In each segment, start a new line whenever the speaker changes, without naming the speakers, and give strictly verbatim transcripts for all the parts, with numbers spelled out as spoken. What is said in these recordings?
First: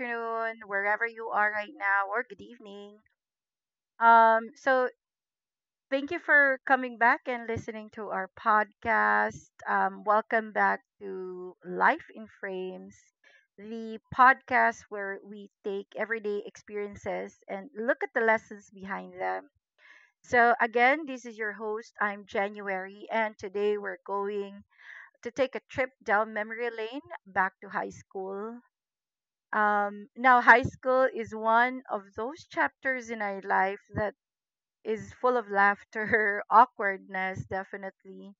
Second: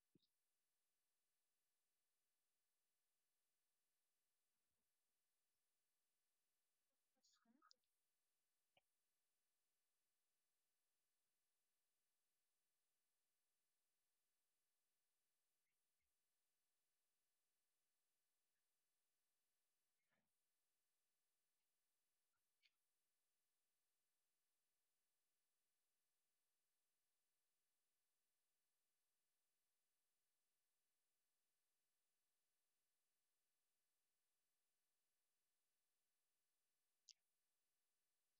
afternoon, wherever you are right now, or good evening. Um, so thank you for coming back and listening to our podcast. Um, welcome back to Life in Frames, the podcast where we take everyday experiences and look at the lessons behind them. So again, this is your host. I'm January, and today we're going to take a trip down memory lane back to high school. Um, now, high school is one of those chapters in our life that is full of laughter, awkwardness, definitely,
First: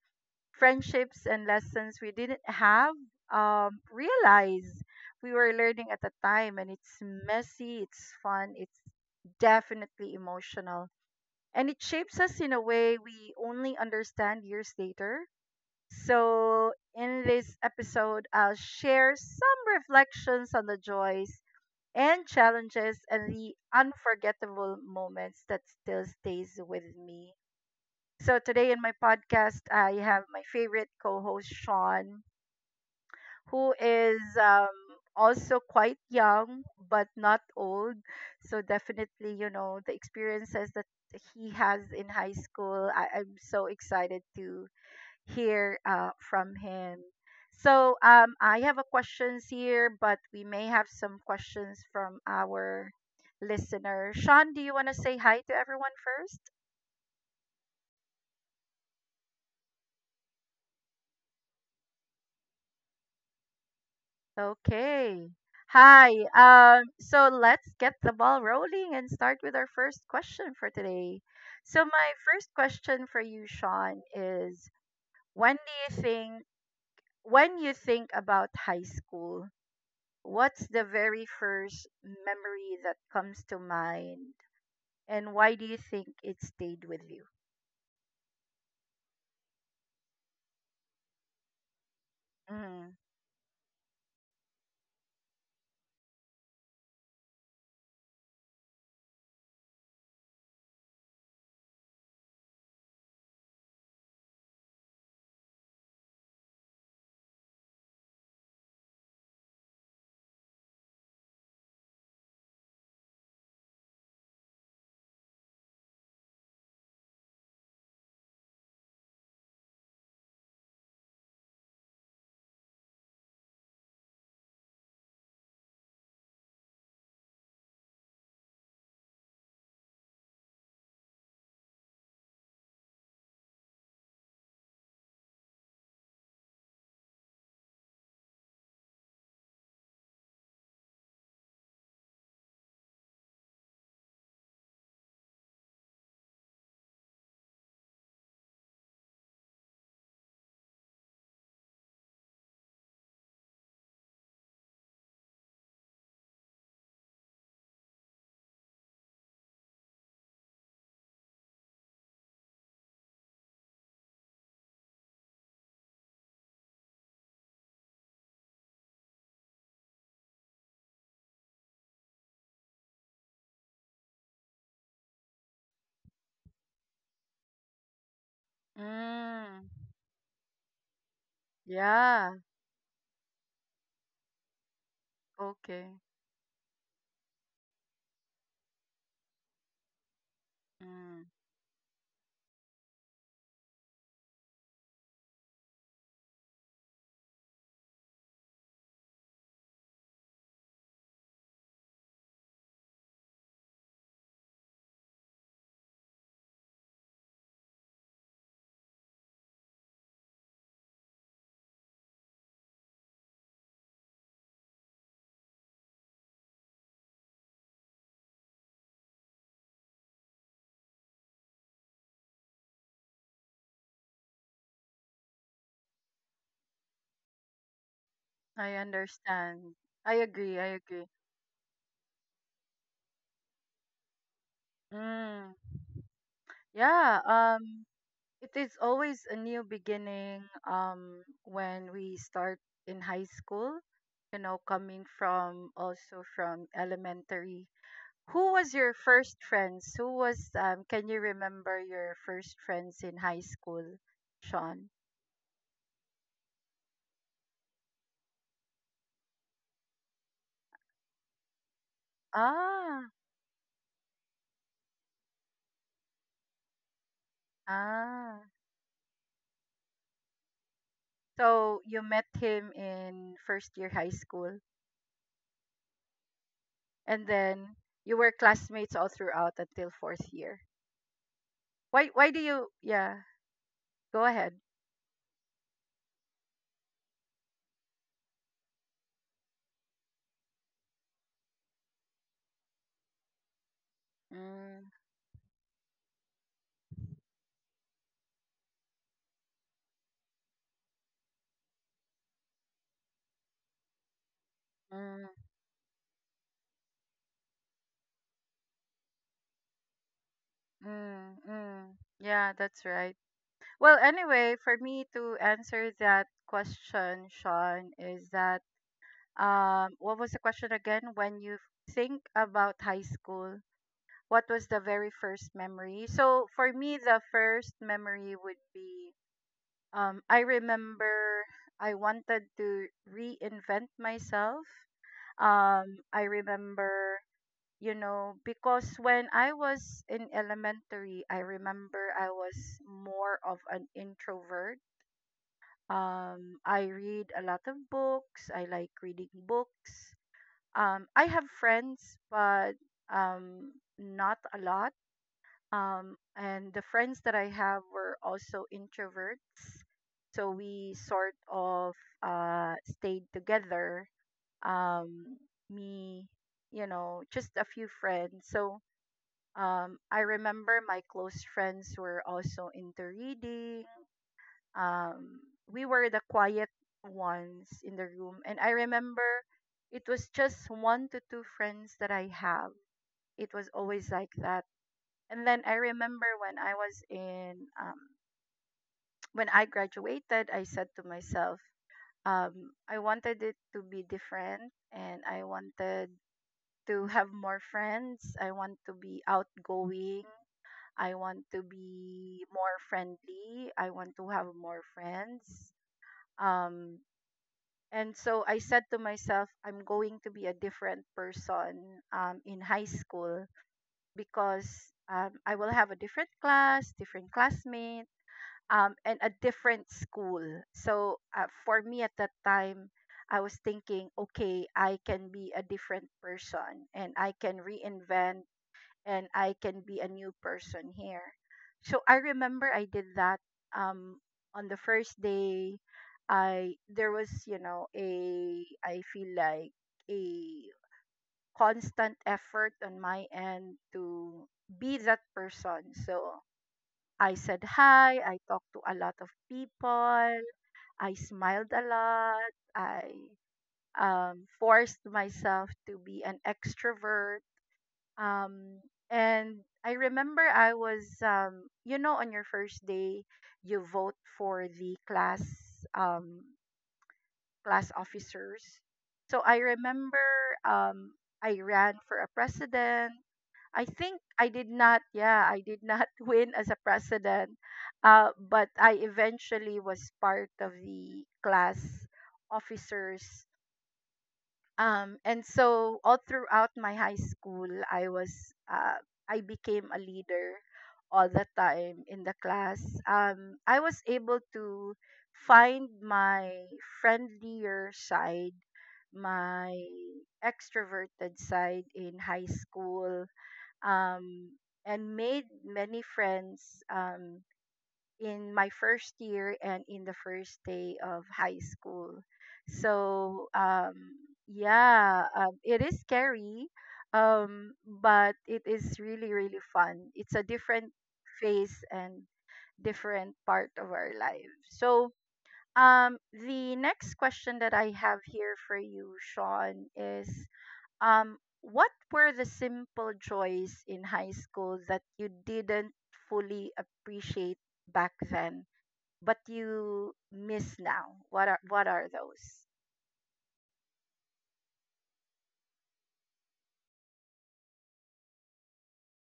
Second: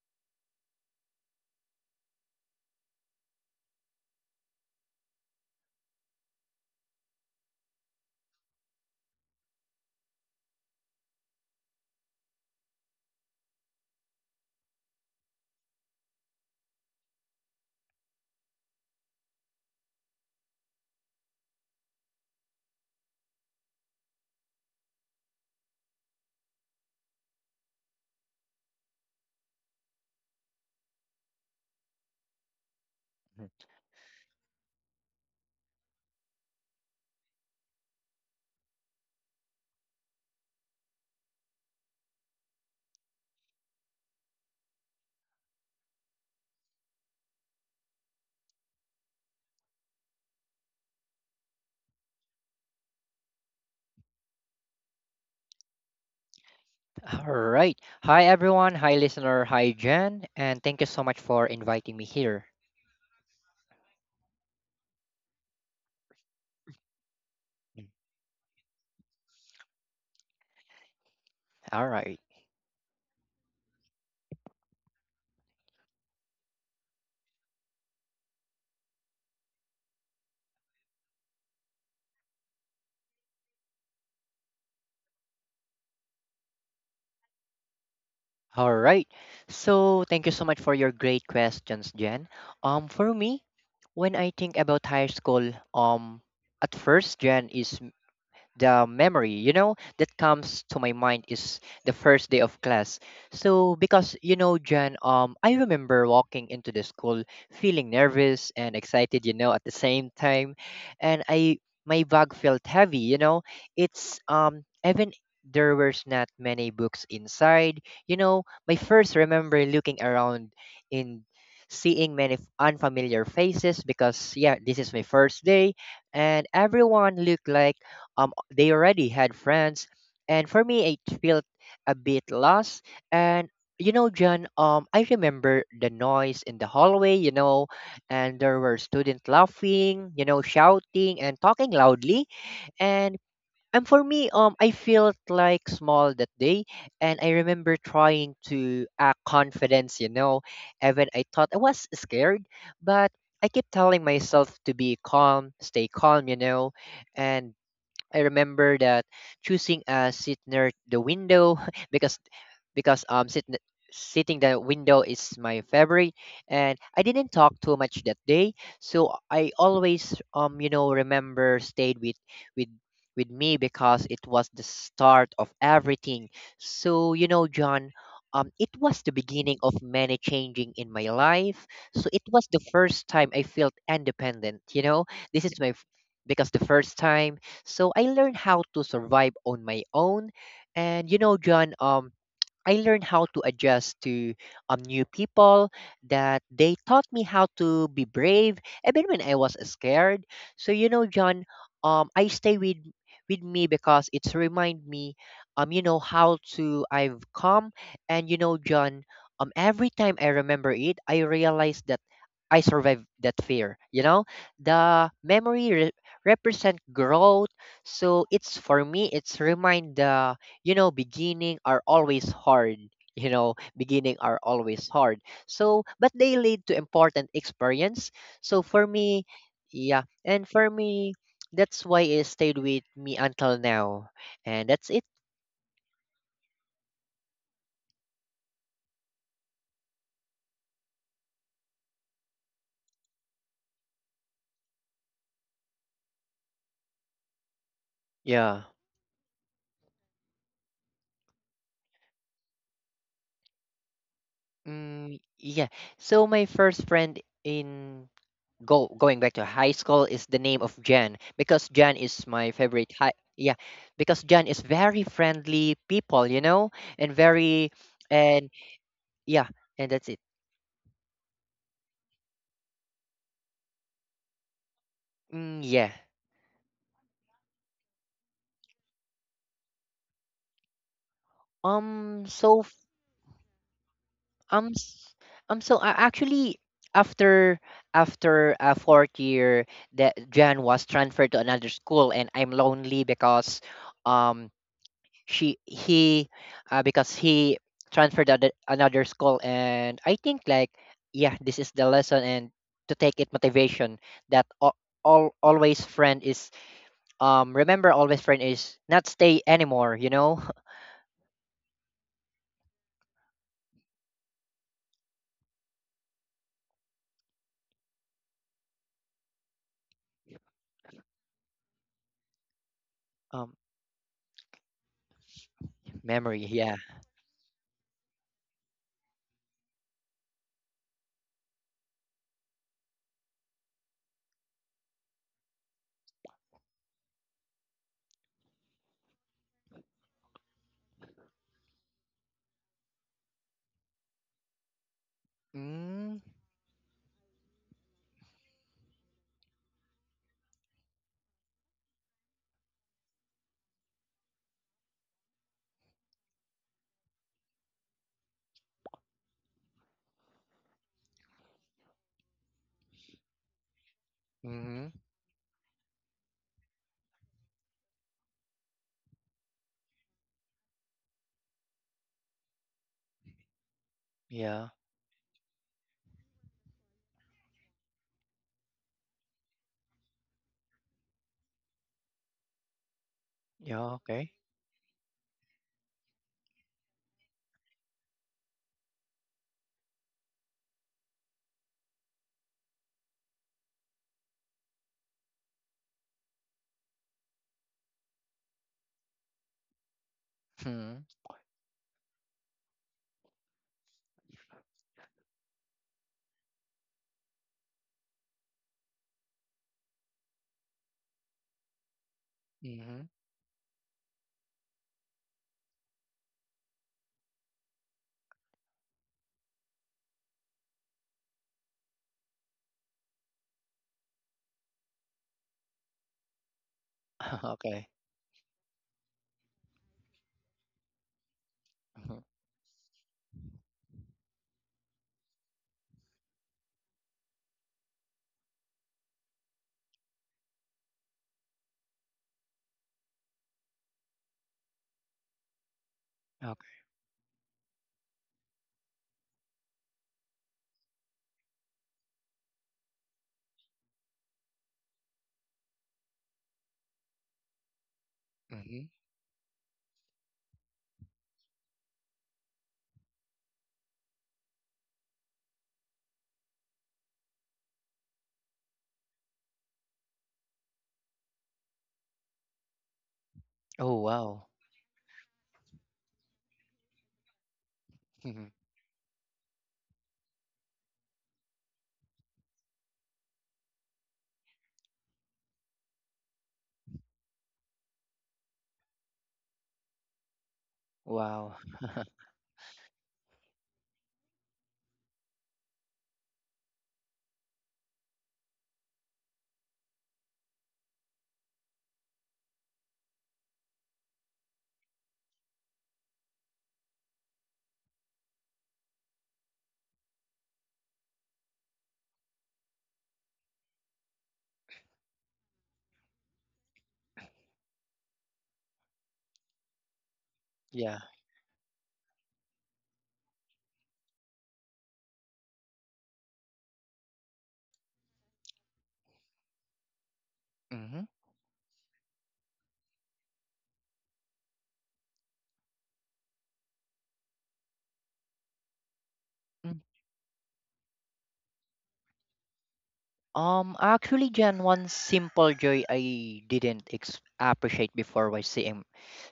friendships, and lessons we didn't have um, realize we were learning at the time. And it's messy, it's fun, it's definitely emotional. And it shapes us in a way we only understand years later. So, in this episode, I'll share some reflections on the joys and challenges and the unforgettable moments that still stays with me. So today in my podcast, I have my favorite co-host Sean, who is um, also quite young but not old. So definitely, you know, the experiences that he has in high school, I, I'm so excited to hear uh, from him. So um, I have a questions here, but we may have some questions from our listener. Sean, do you want to say hi to everyone first?
All right. Hi, everyone. Hi, listener. Hi, Jen. And thank you so much for inviting me here.
Okay. Hi. Um, so let's
Mm.
get the ball rolling and start with our first question for today. So
All
my
right.
first question for you, Sean, is when do you think when you think about high school, what's the very first memory that comes to mind, and why do you think it stayed with you?
All right. So, thank you so much for your great questions, Jen. Um,
Mm.
for me, when I think about high school, um, at first, Jen, is the memory you know that comes to my mind is the first day of class. So because you know Jen, um I remember walking into the school, feeling nervous and excited, you know at the same time. And, I my bag felt heavy, you know it's um Even there was not many books inside, you know my first remember looking around, in seeing many f- unfamiliar faces because yeah, this is my first day. And everyone looked like, um they already had friends, and for me, it felt a bit lost. And, you know John, um I remember the noise in the hallway, you know and there were students laughing, you know shouting and talking loudly. And and for me, um I felt like small that day. And I remember trying to act confidence, you know even I thought I was scared. But I kept telling myself to be calm, stay calm, you know And I remember that choosing a seat near the window because because um sit, n- sitting the window is my favorite. And I didn't talk too much that day. So I always, um you know remember stayed with with with me because it was the start of everything. So, you know John, um it was the beginning
Mm.
of many changing in my life. So it
Yeah.
was the first time I felt independent, you know this is my f-
Okay.
because the first time, so I learned how to survive on my own. And, you
Mm.
know, John, um, I learned how to adjust to, um, new people, that they taught me how to be brave even when I was scared. So, you know, John, um, I stay with with me because it's remind me, um you know how to I've come. And, you know John, um every time I remember it, I realize that I survived that fear. You know, the memory re- represent growth. So, it's for me, it's remind the, you know beginning are always hard. You know, beginning are always hard. So, but they lead to important experience. So
I
for me,
understand.
yeah,
I
and
agree. I
for
agree.
me, that's why it stayed with me until now. And that's it.
Mm. Yeah. Um. It is always a new beginning. Um. When we start in high school, you know, coming from also from elementary. Who
Yeah.
was your first friends? Who was um Can you remember your first friends in high school, Sean?
Mm, yeah. So my first friend in, go going back to high school is the name of Jan, because Jan is my favorite,
Ah,
high, yeah. Because Jan is very friendly people, you know and very,
ah.
and yeah, and that's it.
So you met him in first year high school
Mm, yeah.
and then you were classmates all throughout until fourth year. Why why
um
do
so
you,
f-
yeah, go ahead.
um s- um so I actually, after after a fourth year, that Jan was transferred to another school, and I'm lonely because, um
Mm,
she, he, uh, because he transferred at another school. And I think like, yeah, this is the lesson and to take it motivation, that all,
mm,
all always friend is, um remember always friend is not stay anymore, you know
mm, mm. Yeah, that's right. Well, anyway, for me to answer that question, Sean, is that. Um, what was the question again? When you think about high
um
school, what was the very first memory? So
Memory,
for
yeah.
me, the first memory would be, um, I remember I wanted to reinvent myself. Um, I remember, you know, because when I was in elementary, I remember I was more of an introvert.
Mm.
Um, I read a lot of books. I like reading books um, I have friends, but um, not a lot. Um, and the friends that I have were also introverts. So we sort of uh, stayed together.
Mm-hmm.
Um, me, you know, just a few friends. So um, I remember my close friends were also into reading
Yeah.
um, we were the quiet ones in the room. And I remember it was just one to two friends that I have. It was
Yeah.
always like
Okay.
that. And then I remember when I was in, um, when I graduated, I said to myself, um, I wanted it to be different and I wanted to have more friends. I want to be outgoing.
Hmm.
I want to be more friendly. I want to have more friends. Um, And so I said to myself, I'm going to be a different person um, in high
Mm-hmm.
school because um, I will have a different class, different classmate, um, and a different school. So uh, for me at that time, I was thinking, okay, I can be a different person and I can
Okay.
reinvent and I can be a new person here. So I
Mhm.
remember I did that um on the first day. I There was, you know, a I feel like a constant effort on my end to be that person. So
Okay.
I said hi, I talked to a lot of people, I smiled a lot, I um, forced myself to be an extrovert, um,
Hmm.
and I remember I was, um, you know, on your first day, you vote for the class, um, class officers. So I remember, um, I ran for a president. I
Oh
think
wow.
I did not, yeah, I did not win as a president, uh,
Mhm.
but I eventually was part of the class officers, um, and so all throughout my high school, I was uh, I became a leader all the
Wow.
time in the class. Um, I was able to find my friendlier side, my extroverted side in high school, um, and made many friends. Um, in my first year and in the first day of high school. So um, yeah, um, it is scary, um, but it is really really fun. It's a different
Yeah.
phase and different part of our life. So um, the next question that I have here for you, Sean, is,
Mm hmm.
um, what were the simple joys in high school that you didn't fully appreciate back then, but you miss now? What are what are those?
Um, actually, Jan, one simple joy I didn't ex appreciate before was seeing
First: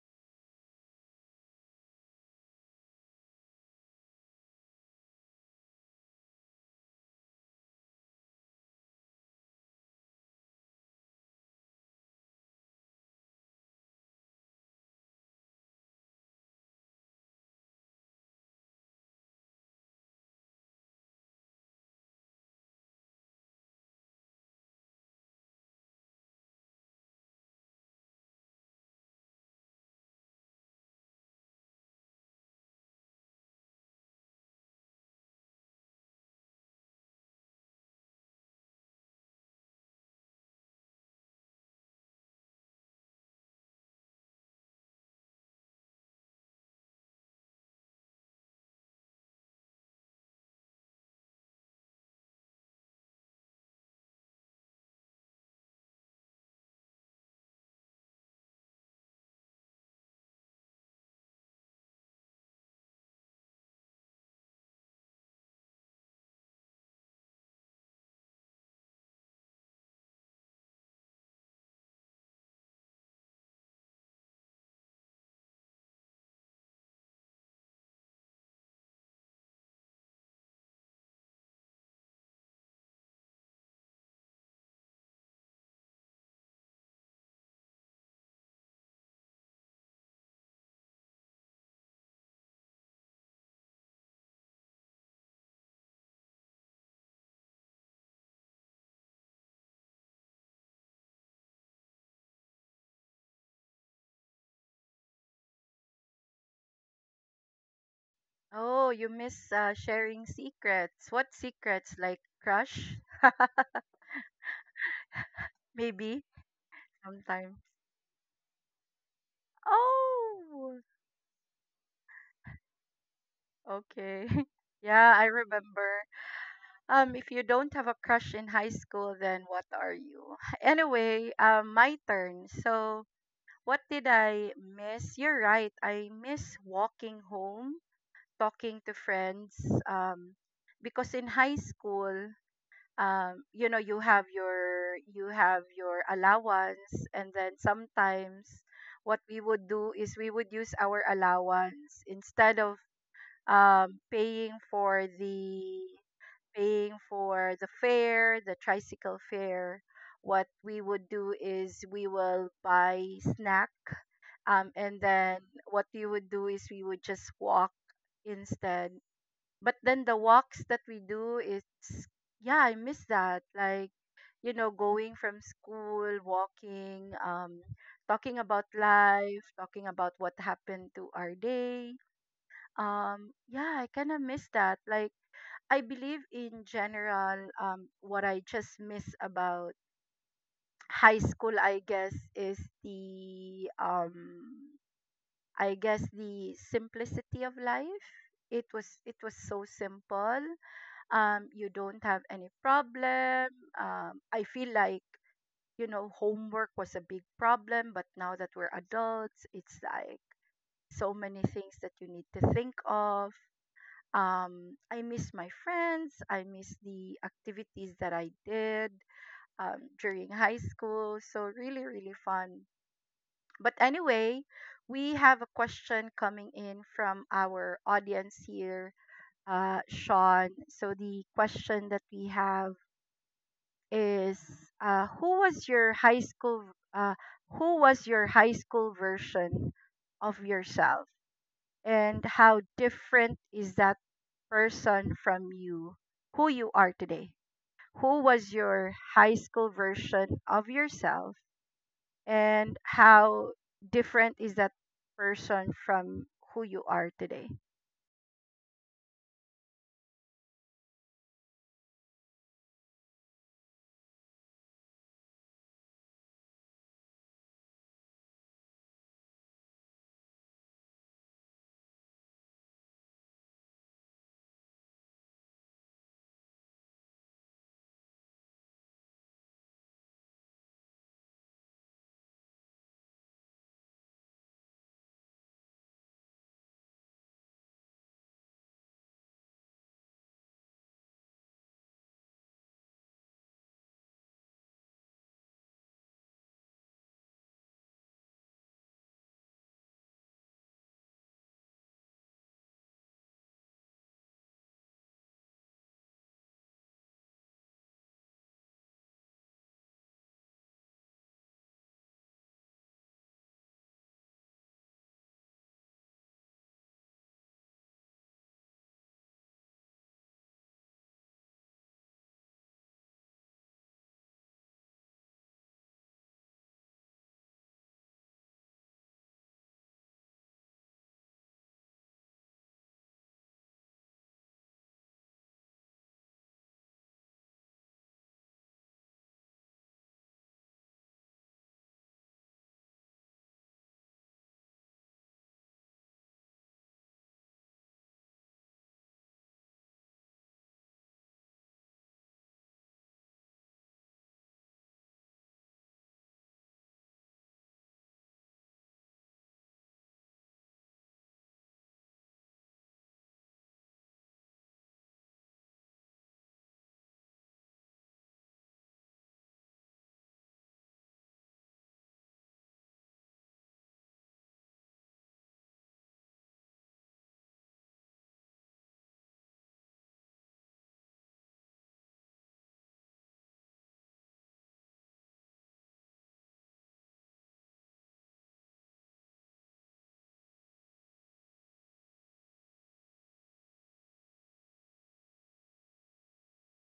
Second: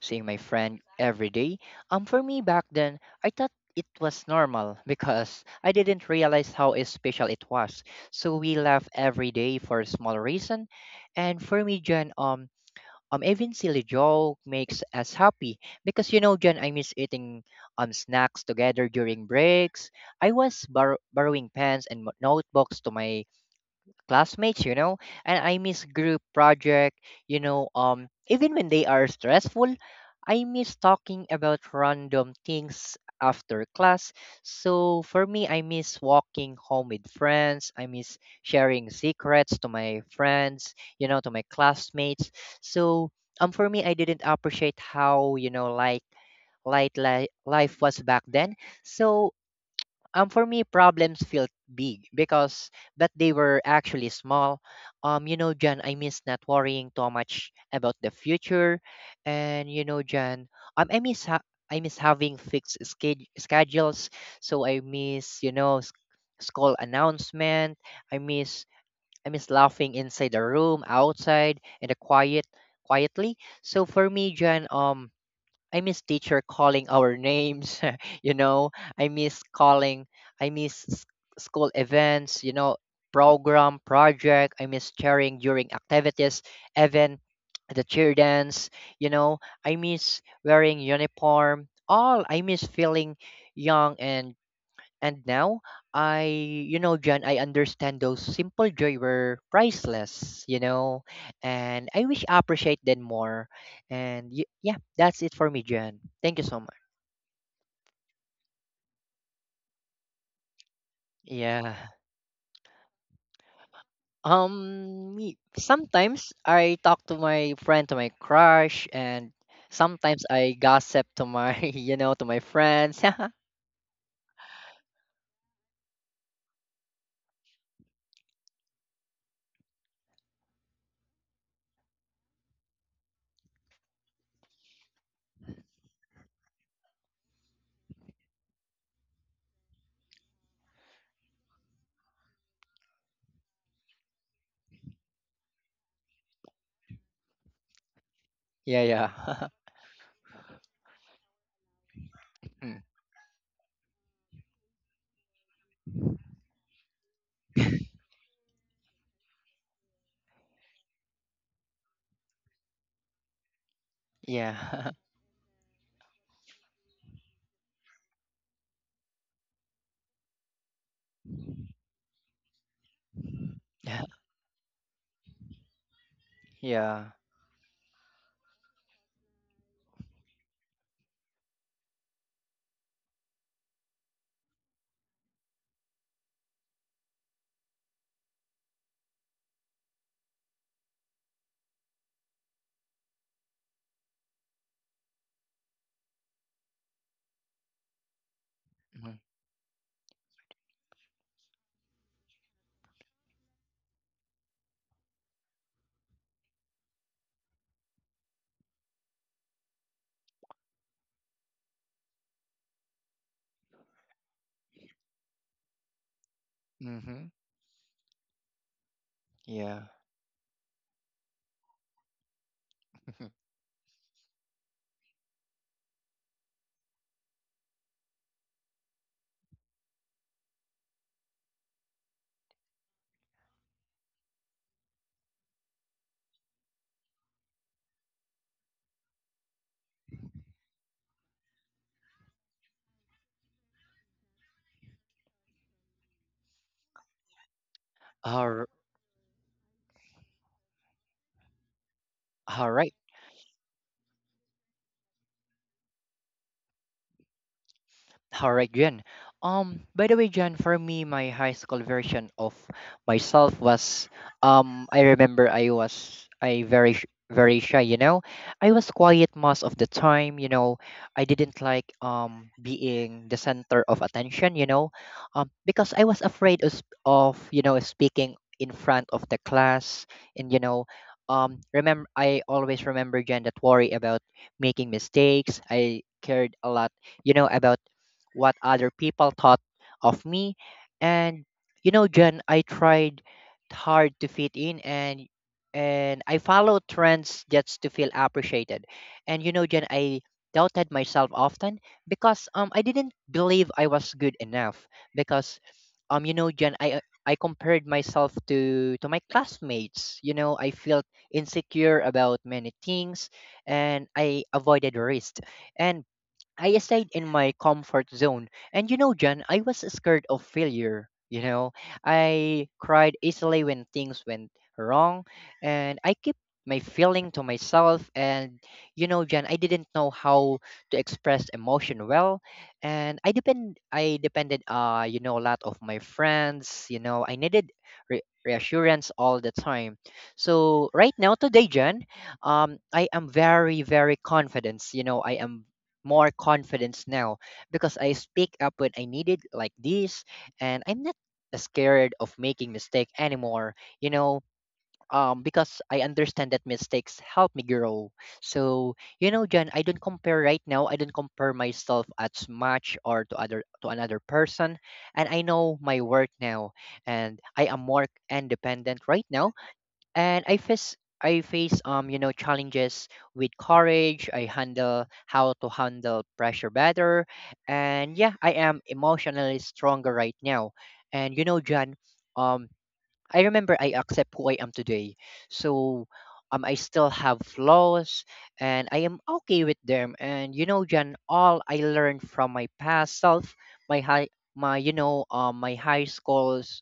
seeing my friend every day. Um, for me back then, I thought it was normal because I didn't realize how special it was. So we laugh every day for a small reason, and for me, Jan, um, um, even silly joke makes us happy, because you know, Jan, I miss eating um snacks together during breaks. I was bor borrowing pens and mo- notebooks to my classmates, you know, and I miss group project, you know, um even when they are stressful. I miss talking about random things after class. So for me, I miss walking home with friends. I miss sharing secrets to my friends, you know, to my classmates. So, um for me, I didn't appreciate how, you know, like, light li- life was back then. So, um for me, problems felt big because, but they were actually small. um you know John, I miss not worrying too much about the future. And, you know John, um i miss ha- I miss having fixed sched- schedules. So I miss, you know s- school announcement. I miss i miss laughing inside the room, outside, in the quiet quietly. So for me, John, um I miss teacher calling our names, you know. I miss calling, I miss s- school events, you know, program, project. I miss sharing during activities, even the cheer dance, you know. I miss wearing uniform. All I miss feeling young, and and now, I, you know, John, I understand those simple joy were priceless, you know, and I wish I appreciate them more. And, y- yeah, that's it for me, John. Thank you so much.
Oh, you miss uh, sharing secrets. What
Yeah.
secrets? Like crush?
Um, me-
Maybe
sometimes I talk to
sometimes.
my friend, to my crush, and sometimes I
Oh,
gossip to my, you know, to my friends.
okay. Yeah, I remember. Um, if you don't have a crush in high school, then what are you? Anyway, um, my turn. So, what did I miss? You're right. I miss walking home, talking to friends. Um, because in high school, um, you know, you have your you have your allowance, and then sometimes
Yeah,
what we
yeah.
would do is we would use our allowance instead of,
Mm,
um, paying for the paying for the fare, the tricycle fare. What we would do is we will buy snack, um,
yeah.
and then what we would do is we would just walk instead, but then the walks that we do is — yeah, I miss that. Like, you know, going from school, walking,
Yeah.
um talking about life, talking about what happened to our day. Um yeah, I kind of miss that. Like, I believe in general, um what I just miss about high school, I guess, is the um I guess the simplicity of life. It was
Mm-hmm.
it was so simple. Um, you don't have any problem. Um, I feel like, you know, homework was a big problem, but now that we're adults, it's like so many things that you need to think of. Um, I miss my friends. I miss the
Mm-hmm.
activities that I did
Yeah.
um, during high school. So, really, really fun. But anyway, we have a question coming in from our audience here, uh, Sean. So, the question that we have is, uh, who was your high school uh, who was your high school version of yourself, and how different is that person from you who you are today? Who was
All,
your high school version of yourself,
all
and
right.
how different is that person from who you are today?
All right, Jen. Um, by the way, Jen, for me, my high school version of myself was, um, I remember I was, I very sh- very shy. You know, I was quiet most of the time. You know, I didn't like, um being the center of attention. You know, um, because I was afraid of, sp- of you know speaking in front of the class. And, you know, um, remember I always remember Jen, that worry about making mistakes. I cared a lot, you know about what other people thought of me. And, you know, Jen, I tried hard to fit in, and and I followed trends just to feel appreciated. And, you know, Jen, I doubted myself often because, um I didn't believe I was good enough, because, um you know, Jen, I I compared myself to to my classmates. You know, I felt insecure about many things, and I avoided risk. And I stayed in my comfort zone. And, you know, Jan, I was scared of failure. You know, I cried easily when things went wrong. And I kept my feeling to myself. And, you know, Jan, I didn't know how to express emotion well. And I depend, I depended, uh, you know, a lot of my friends. You know, I needed re- reassurance all the time. So right now, today, Jan, um, I am very, very confident. You know, I am more confidence now because I speak up when I need it like this, and I'm not scared of making mistake anymore, you know um because I understand that mistakes help me grow. So, you know John, I don't compare right now I don't compare myself as much, or to other, to another person. And I know my worth now, and I am more independent right now. And I face I face, um you know challenges with courage. I handle how to handle pressure better, and yeah, I am emotionally stronger right now. And, you know, John, um, I remember I accept who I am today. So, um, I still have flaws, and I am okay with them. And, you know, Jan, all I learned from my past self, my high, my you know, um, my high schools,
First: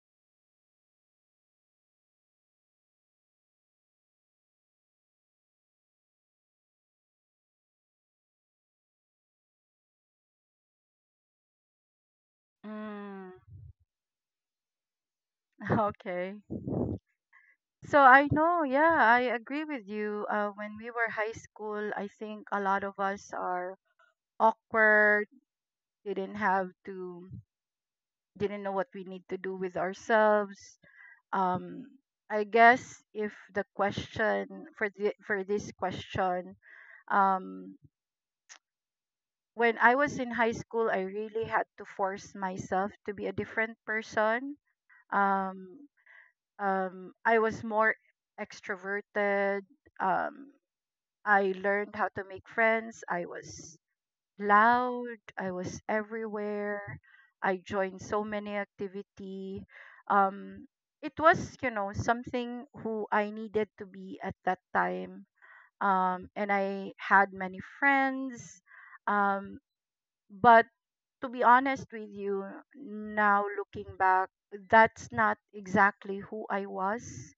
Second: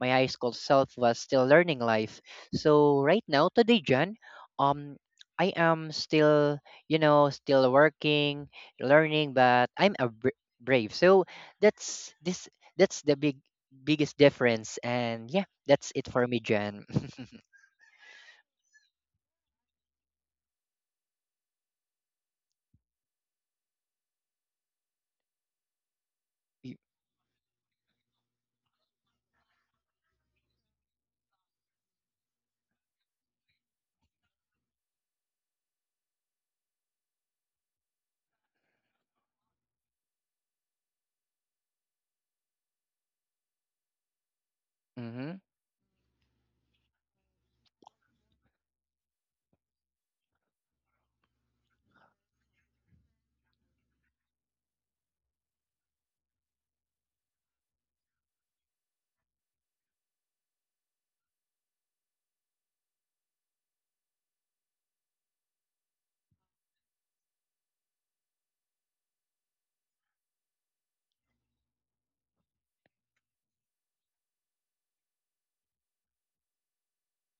my high school self was still learning life. So right now, today, Jan, um, I am still, you know, still working, learning, but I'm a br- brave. So that's this. That's the big
Mm.
biggest difference. And yeah, that's it for
Okay.
me, Jen.
So I know, yeah, I agree with you. Uh, when we were high school, I think a lot of us are awkward, didn't have to, didn't know what we need to do with ourselves. Um, I guess if the question for the, for this question, um, when I was in high school, I really had to force myself to be a different person.
Mm-hmm.
Um, um, I was more extroverted. Um, I learned how to make friends. I was loud. I was everywhere. I joined so many activity. Um, it was, you know, something who I needed to be at that time. Um, and I had many friends. Um, but to be honest with you, now looking back, that's not exactly who I was,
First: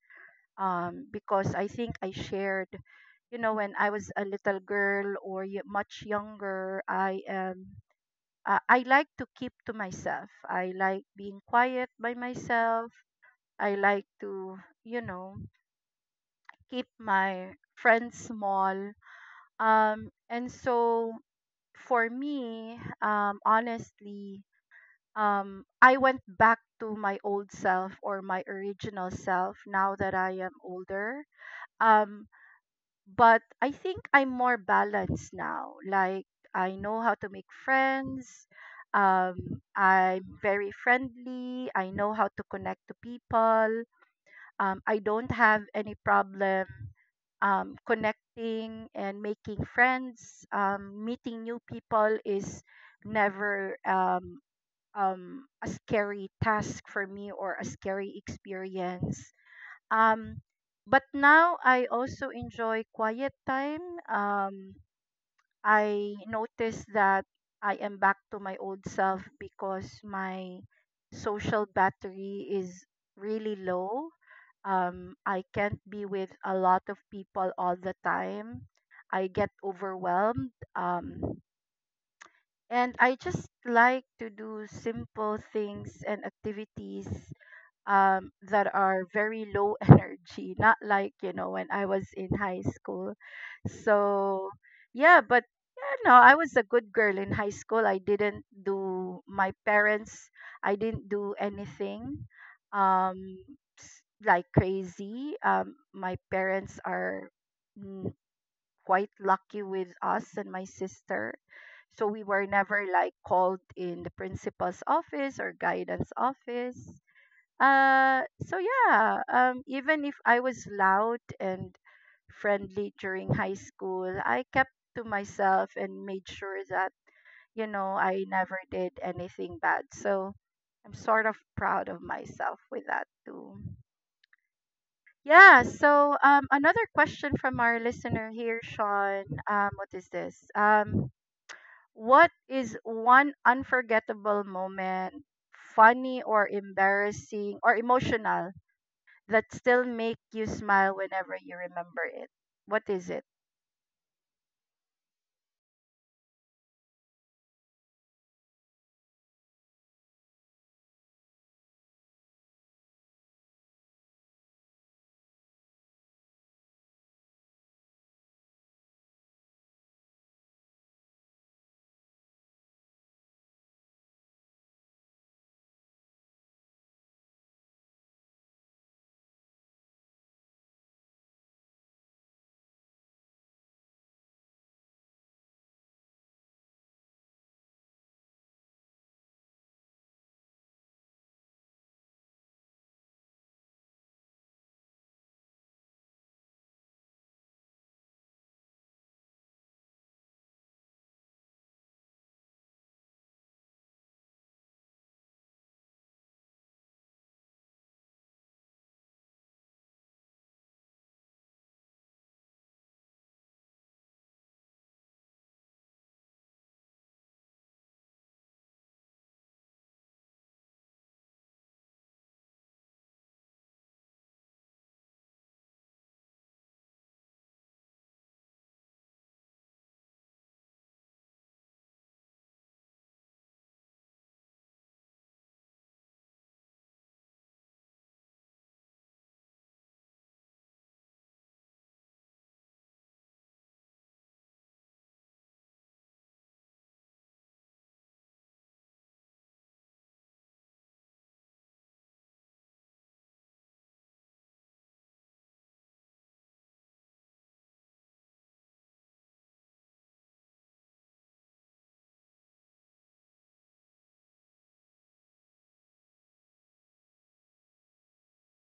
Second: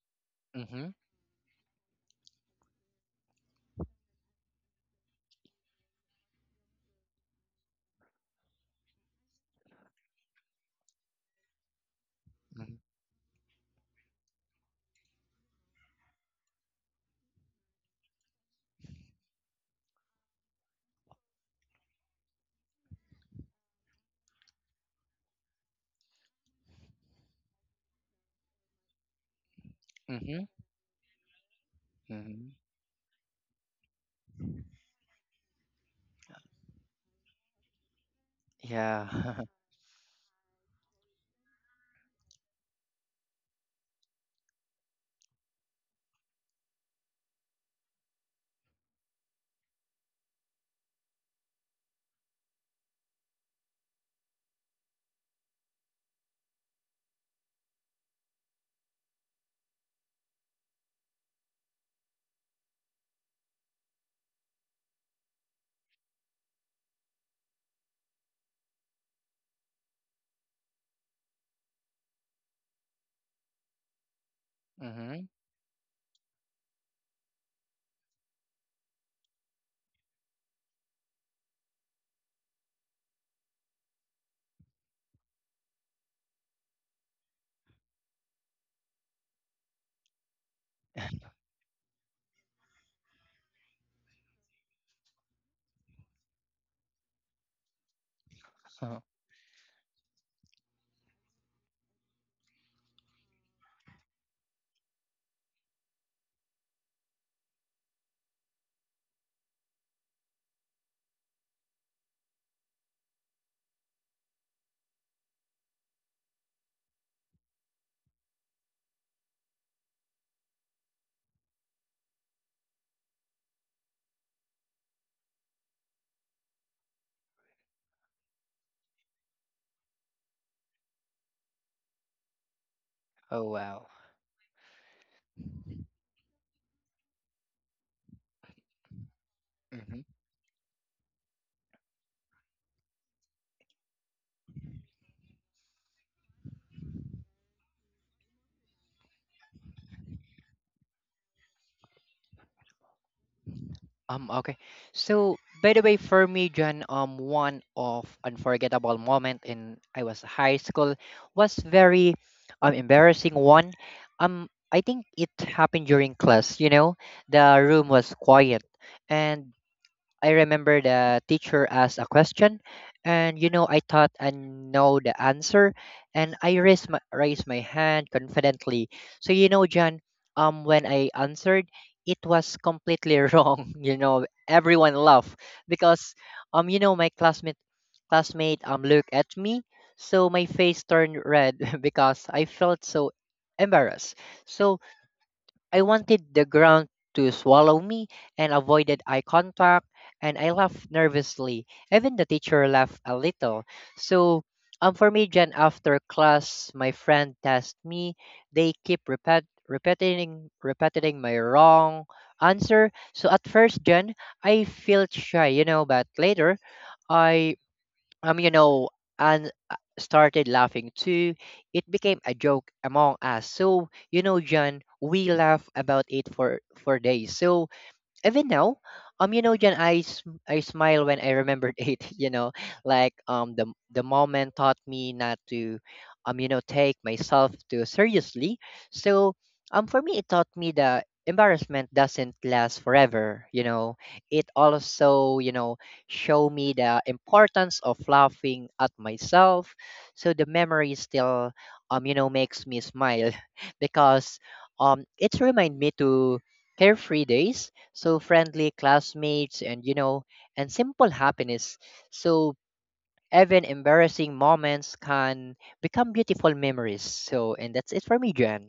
Mm-hmm.
um, because I think I shared, you know, when I was a little girl or y- much younger, I am. Uh, I like to keep to myself. I like being quiet by
Mm-hmm.
myself. I like to, you know, keep my friends small. Um, and so for me, um, honestly, um, I went back to my old self or my original self now that I
Mm-hmm.
am older. Um,
Mm-hmm.
but I think I'm more balanced now. Like, I know how to make friends.
Yeah.
Um, I'm very friendly. I know how to connect to people. Um, I don't have any problem um, connecting and making friends. Um, meeting new people is never um, um, a scary task for me or a scary experience. Um, but now I also enjoy quiet time. Um, I notice that I am back to my old self because my social battery is really low. Um,
Mm-hmm.
I can't be with a lot of people all the time. I get overwhelmed. Um, and I just like to do simple things and activities um, that are very low energy, not like, you know, when I was in high school. So, yeah, but you know, I was a good girl in high school. I didn't
Oh,
do my parents, I didn't do anything, um, s- like crazy. Um, my parents are, mm, quite lucky with us and my sister. So we were never like called in the principal's office or guidance office. Uh, so yeah, um, even if I was loud and friendly during high school, I kept to myself and made sure that, you know, I never did anything bad. So I'm sort of proud of myself with that
oh
too.
wow.
Yeah, so um, another question from our listener here, Sean. Um, what
Hmm.
is this? Um, what is one unforgettable moment, funny or embarrassing or emotional that still make you smile whenever you remember it? What is it?
Um. Okay. So, by the way, for me, John, um, one of unforgettable moment in I was high school was very, um, embarrassing one. Um, I think it happened during class. You know, the room was quiet, and I remember the teacher asked a question, and, you know, I thought I know the answer, and I raised my, raised my hand confidently. So, you know, John, um, when I answered, it was completely wrong. You know, everyone laughed because, um, you know, my classmate classmate um looked at me, so my face turned red because I felt so embarrassed. So I wanted the ground to swallow me, and avoided eye contact, and I laughed nervously. Even the teacher laughed a little. So, um, for me, Jen, after class, my friend asked me. They keep repet- repeating, repeating my wrong answer. So at first, Jen, I felt shy, you know, but later, I um, you know, and uh, started laughing too. It became a joke among us. So, you know, John, we laugh about it for for days. So, even now, um, you know, Jen, I, sm- I smile when I remembered it. You know, like, um, the the moment taught me not to, um, you know, take myself too seriously. So, um, for me, it taught me that embarrassment doesn't last forever. You know, it also, you know, show me the importance of laughing at myself. So the memory still, um, you know, makes me smile because, um, it's remind me to carefree days, so friendly classmates, and you know and simple happiness. So even embarrassing moments can become beautiful memories. So, and that's it for me, Jen.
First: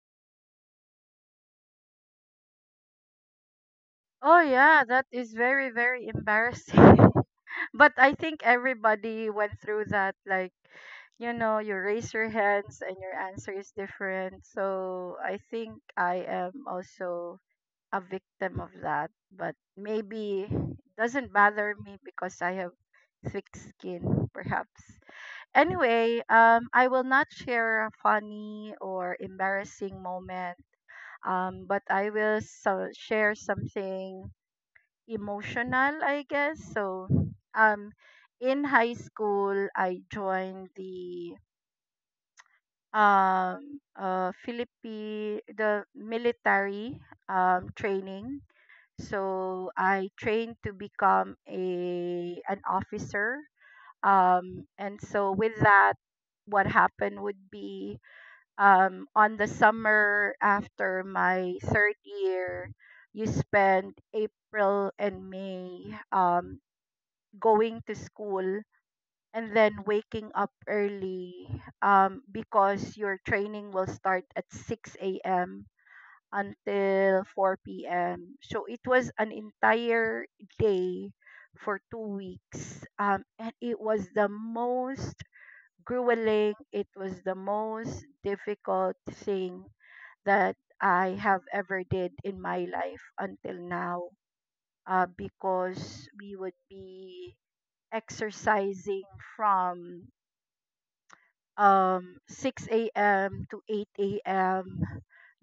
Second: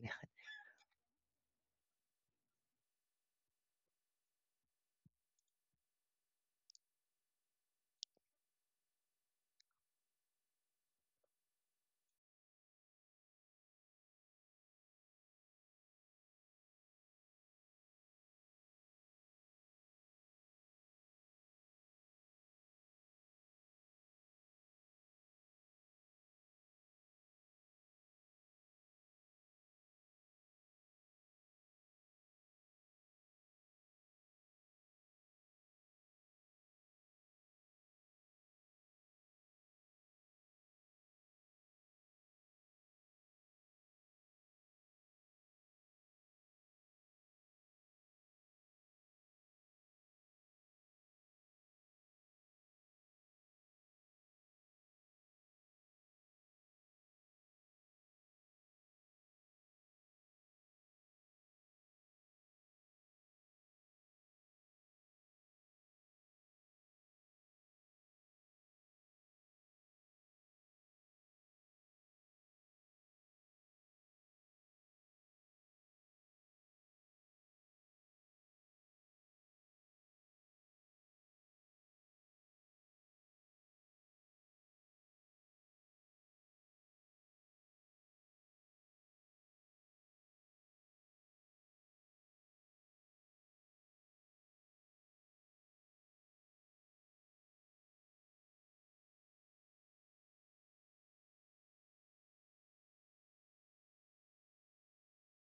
Oh yeah, that is very very embarrassing. but I think everybody went through that, like, you know, you raise your hands and your answer is different. So I think I am also a victim of that, but maybe it doesn't bother me because I have thick skin perhaps. Anyway, um, I will not share a funny or embarrassing moment, um, but I will so- share something emotional, I guess. So, um, in high school, I joined the um, uh, Philippine the military um, training. So I trained to become a an officer, um, and so with that, what happened would be, um, on the summer after my third year, you spend April and May um, going to school and then waking up early um, because your training will start at six a m until four p m. So it was an entire day for two weeks. Um, and it was the most grueling. It was the most difficult thing that I have ever did in my life until now, uh, because we would be exercising from um, six a m to eight a m,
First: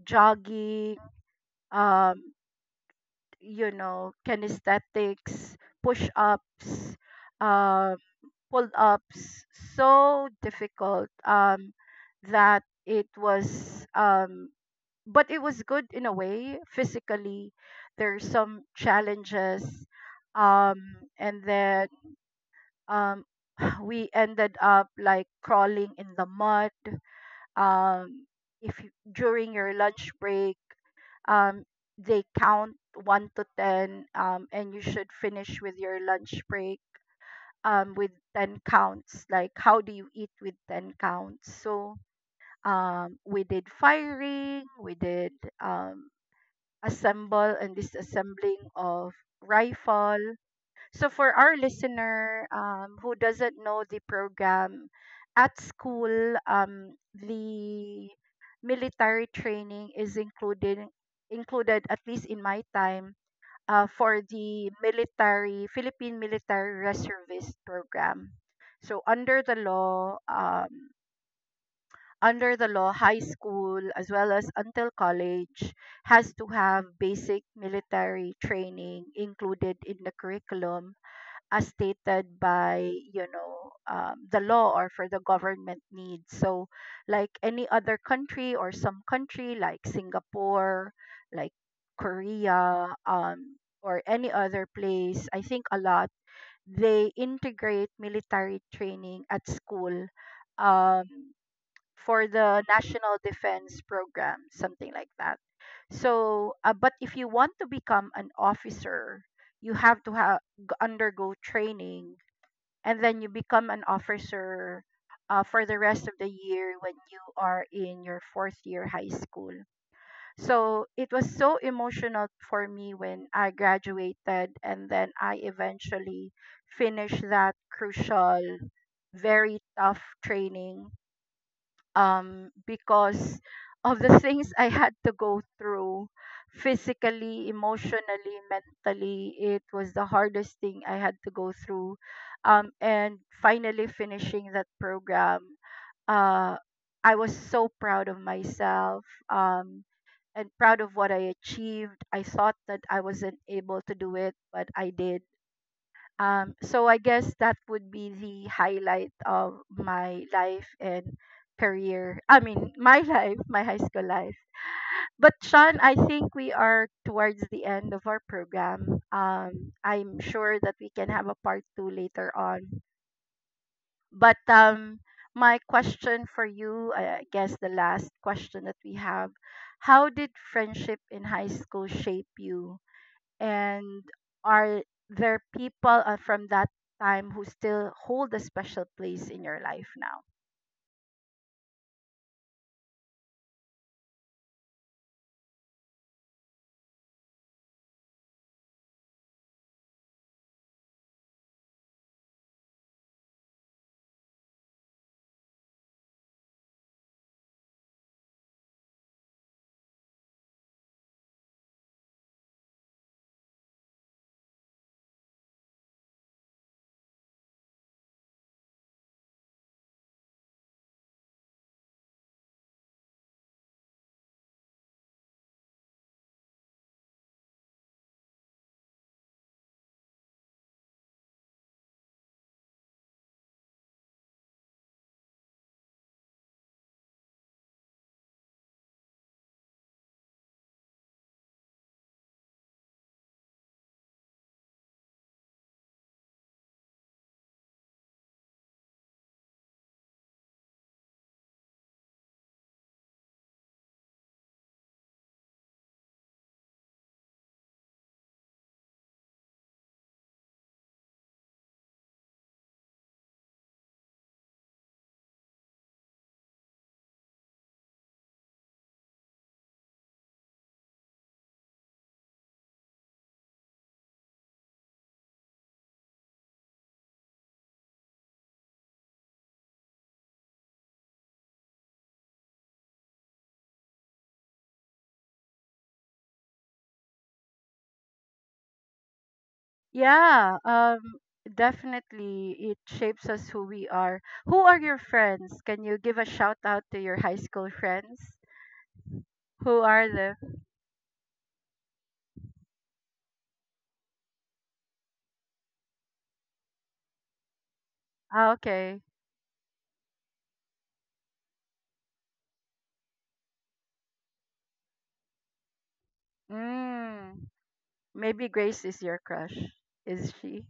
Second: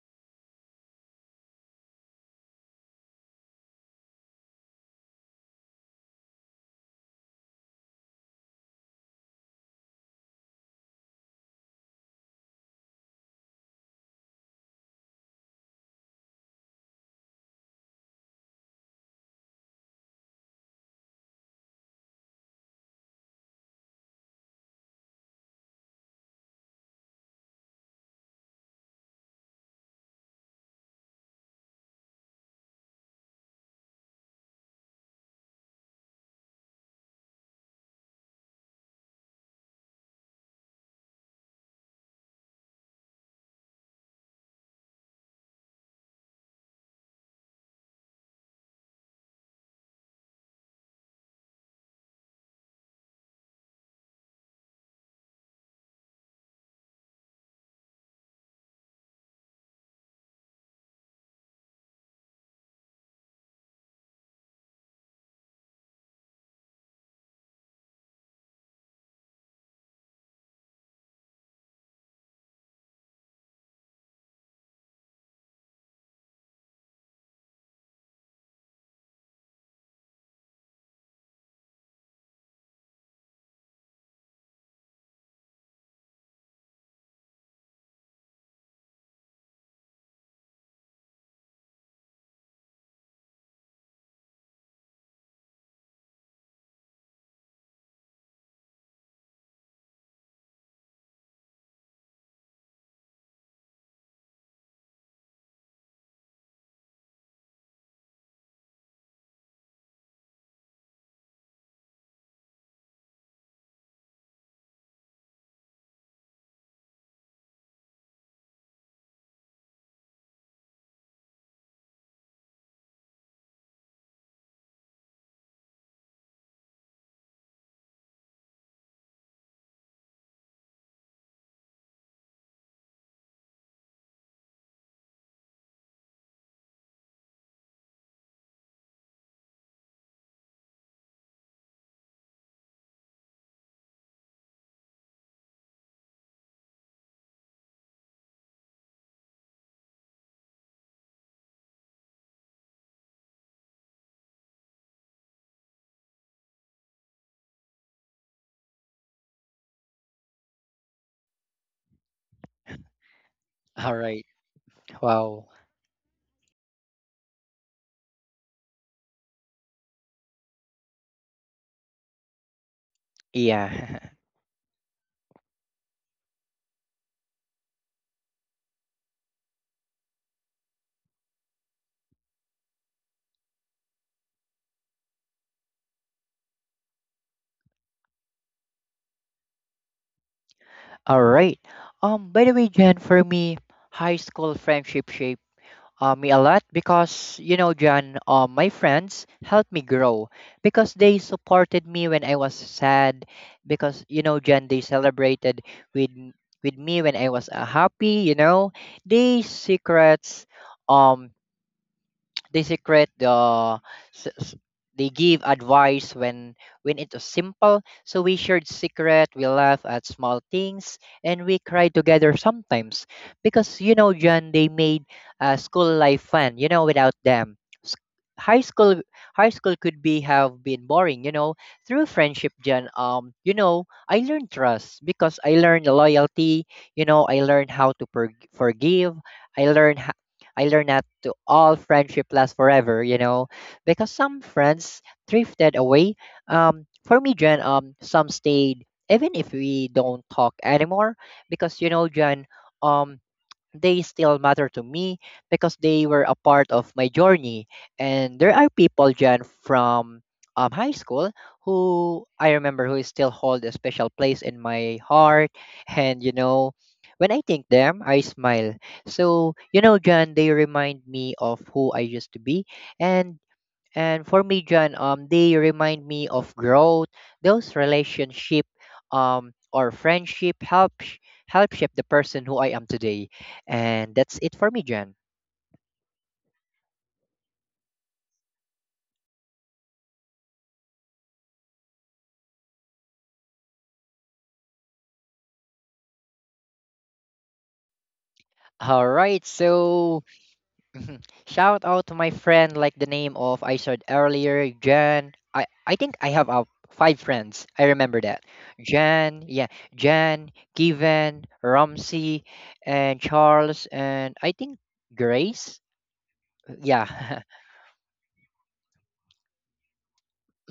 jogging, um, you know, kinesthetics, push ups, pulled up s- so difficult, um, that it was, um, but it was good in a way. Physically, there's some challenges, um, and then um, we ended up like crawling in the mud. Um, if you, during your lunch break, um, they count one to ten, um, and you should finish with your lunch break um, with ten counts. Like, how do you eat with ten counts? So, um, we did firing, we did um, assemble and disassembling of rifle. So, for our listener um, who doesn't know the program, at school, um, the military training is included included at least in my time, uh, for the military Philippine military reservist program. So under the law, um, under the law, high school as well as until college has to have basic military training included in the curriculum as stated by, you know um, the law or for the government needs, so like any other country or some country like Singapore, like Korea, um, or any other place, I think a lot, they integrate military training at school, um, for the national defense program, something like that. So uh, but if you want to become an officer, you have to have undergo training, and then you become an officer uh, for the rest of the year when you are in your fourth year high school. So it was so emotional for me when I graduated, and then I eventually finished that crucial, very tough training, um, because of the things I had to go through physically, emotionally, mentally. It was the hardest thing I had to go through. Um, and finally, finishing that program, uh, I was so proud of myself, um, and proud of what I achieved. I thought that I wasn't able to do it, but I did. Um, so I guess that would be the highlight of my life and career. I mean, my life, my high
All
school
right.
life. But
Wow.
Sean, I think we are towards the end of our program. Um, I'm sure that we can have a part two later on.
Yeah.
But um, my question for you, I guess the last question that we have, how did friendship in high school shape you? And are there people uh, from that time who still hold a special place in your life now?
All right. Um by the way, Jen, for me, high school friendship shaped, uh, me a lot, because, you know John, uh, my friends helped me grow because they supported me when I was sad, because, you know John, they celebrated with with me when I was, uh, happy. You know, these secrets. Um, they secret the s- s- they give advice when, when it was simple. So we shared secret, we laugh at small things, and we cry together sometimes, because, you know John, they made, uh, school life fun, you know without them. s- high school high school could be, have been boring, you know Through friendship, John, um you know I learned trust, because I learned loyalty, you know I learned how to per- forgive. i learned I learned that to all friendship lasts forever, you know, because some friends drifted away. Um, for me, Jen, um, some stayed even if we don't talk anymore, because, you know, Jen, um, they still matter to me because they were a part of my journey. And there are people, Jan, from, um, high school, who I remember, who still hold a special place in my heart. And, you know, when I think them, I smile. So, you know, Jan, they remind me of who I used to be. And and for me, John, um, they remind me of growth. Those relationship, um, or friendship help sh- help shape the person who I am today. And that's it for me, John.
yeah um definitely it shapes us who we are. Who are your friends? Can you give a shout out to your high school friends?
All right,
Who are
so,
they?
shout out to my friend, like the name of I said earlier, Jan. I I think I have, uh, five friends. I remember that.
Ah, okay.
Jan, yeah, Jan, Given, Ramsey, and Charles, and I think Grace. Yeah.
Mm, maybe Grace is your crush. Is she?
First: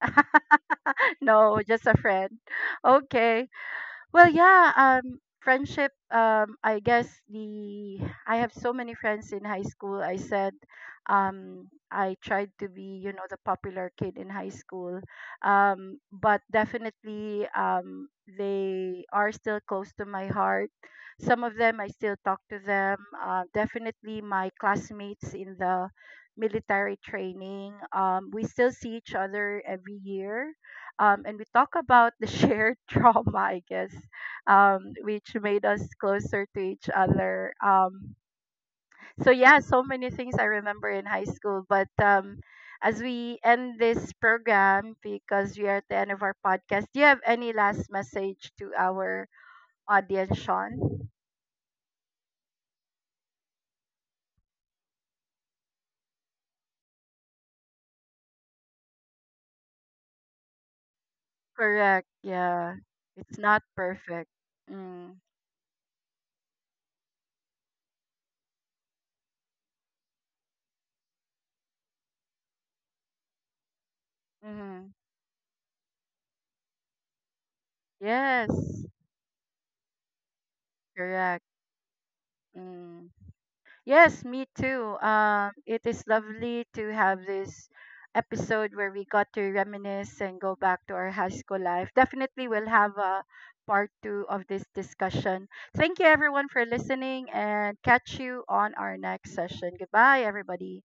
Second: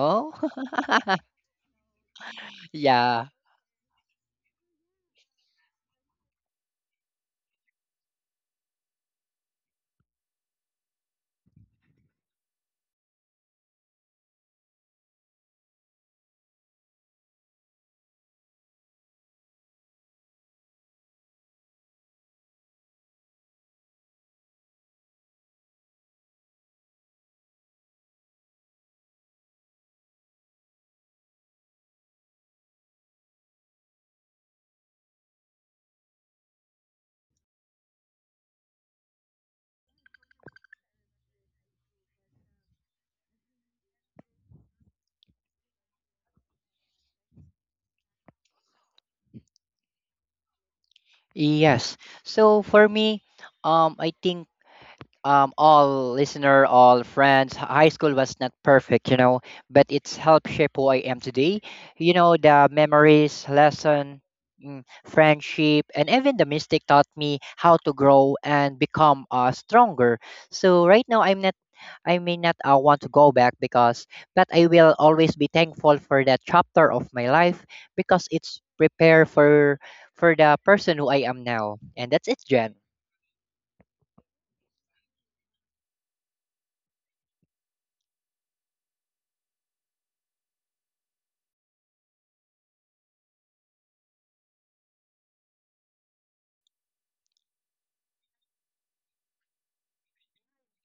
no, just a friend.
Yeah.
Okay. Well, yeah, um, friendship. Um, I guess the I have so many friends in high school. I said, um, I tried to be, you know, the popular kid in high school, um, but definitely, um, they are still close to my heart. Some of them I still talk to them. Uh, definitely, my classmates in the military training. Um, we still see each other every year, um, and we talk about the shared trauma, I guess, um, which made us closer to each other. Um, so yeah, so many things I remember in high school. But um, as we end this program, because we are at the end of our podcast, do you have any last message to our audience, Sean?
Yes. So for me, um I think, um, all listener, all friends, h- high school was not perfect, you know, but it's helped shape who I am today.
Correct.
You know, the
Yeah, it's
memories,
not
lesson,
perfect.
mm,
Mm.
friendship, and even the mistake taught me how to grow and become, uh, stronger. So right now, I'm not. I may not, uh, want to go back because, but I
Mm-hmm.
will always be thankful for that chapter of my life because it's
Yes.
prepare, for for the person who I am
Correct.
now. And that's it, Jen.
Mm. Yes, me too. Um, it is lovely to have this episode where we got to reminisce and go back to our high school life. Definitely, we'll have a part two of this discussion. Thank you, everyone, for listening, and catch you on our next session. Goodbye, everybody.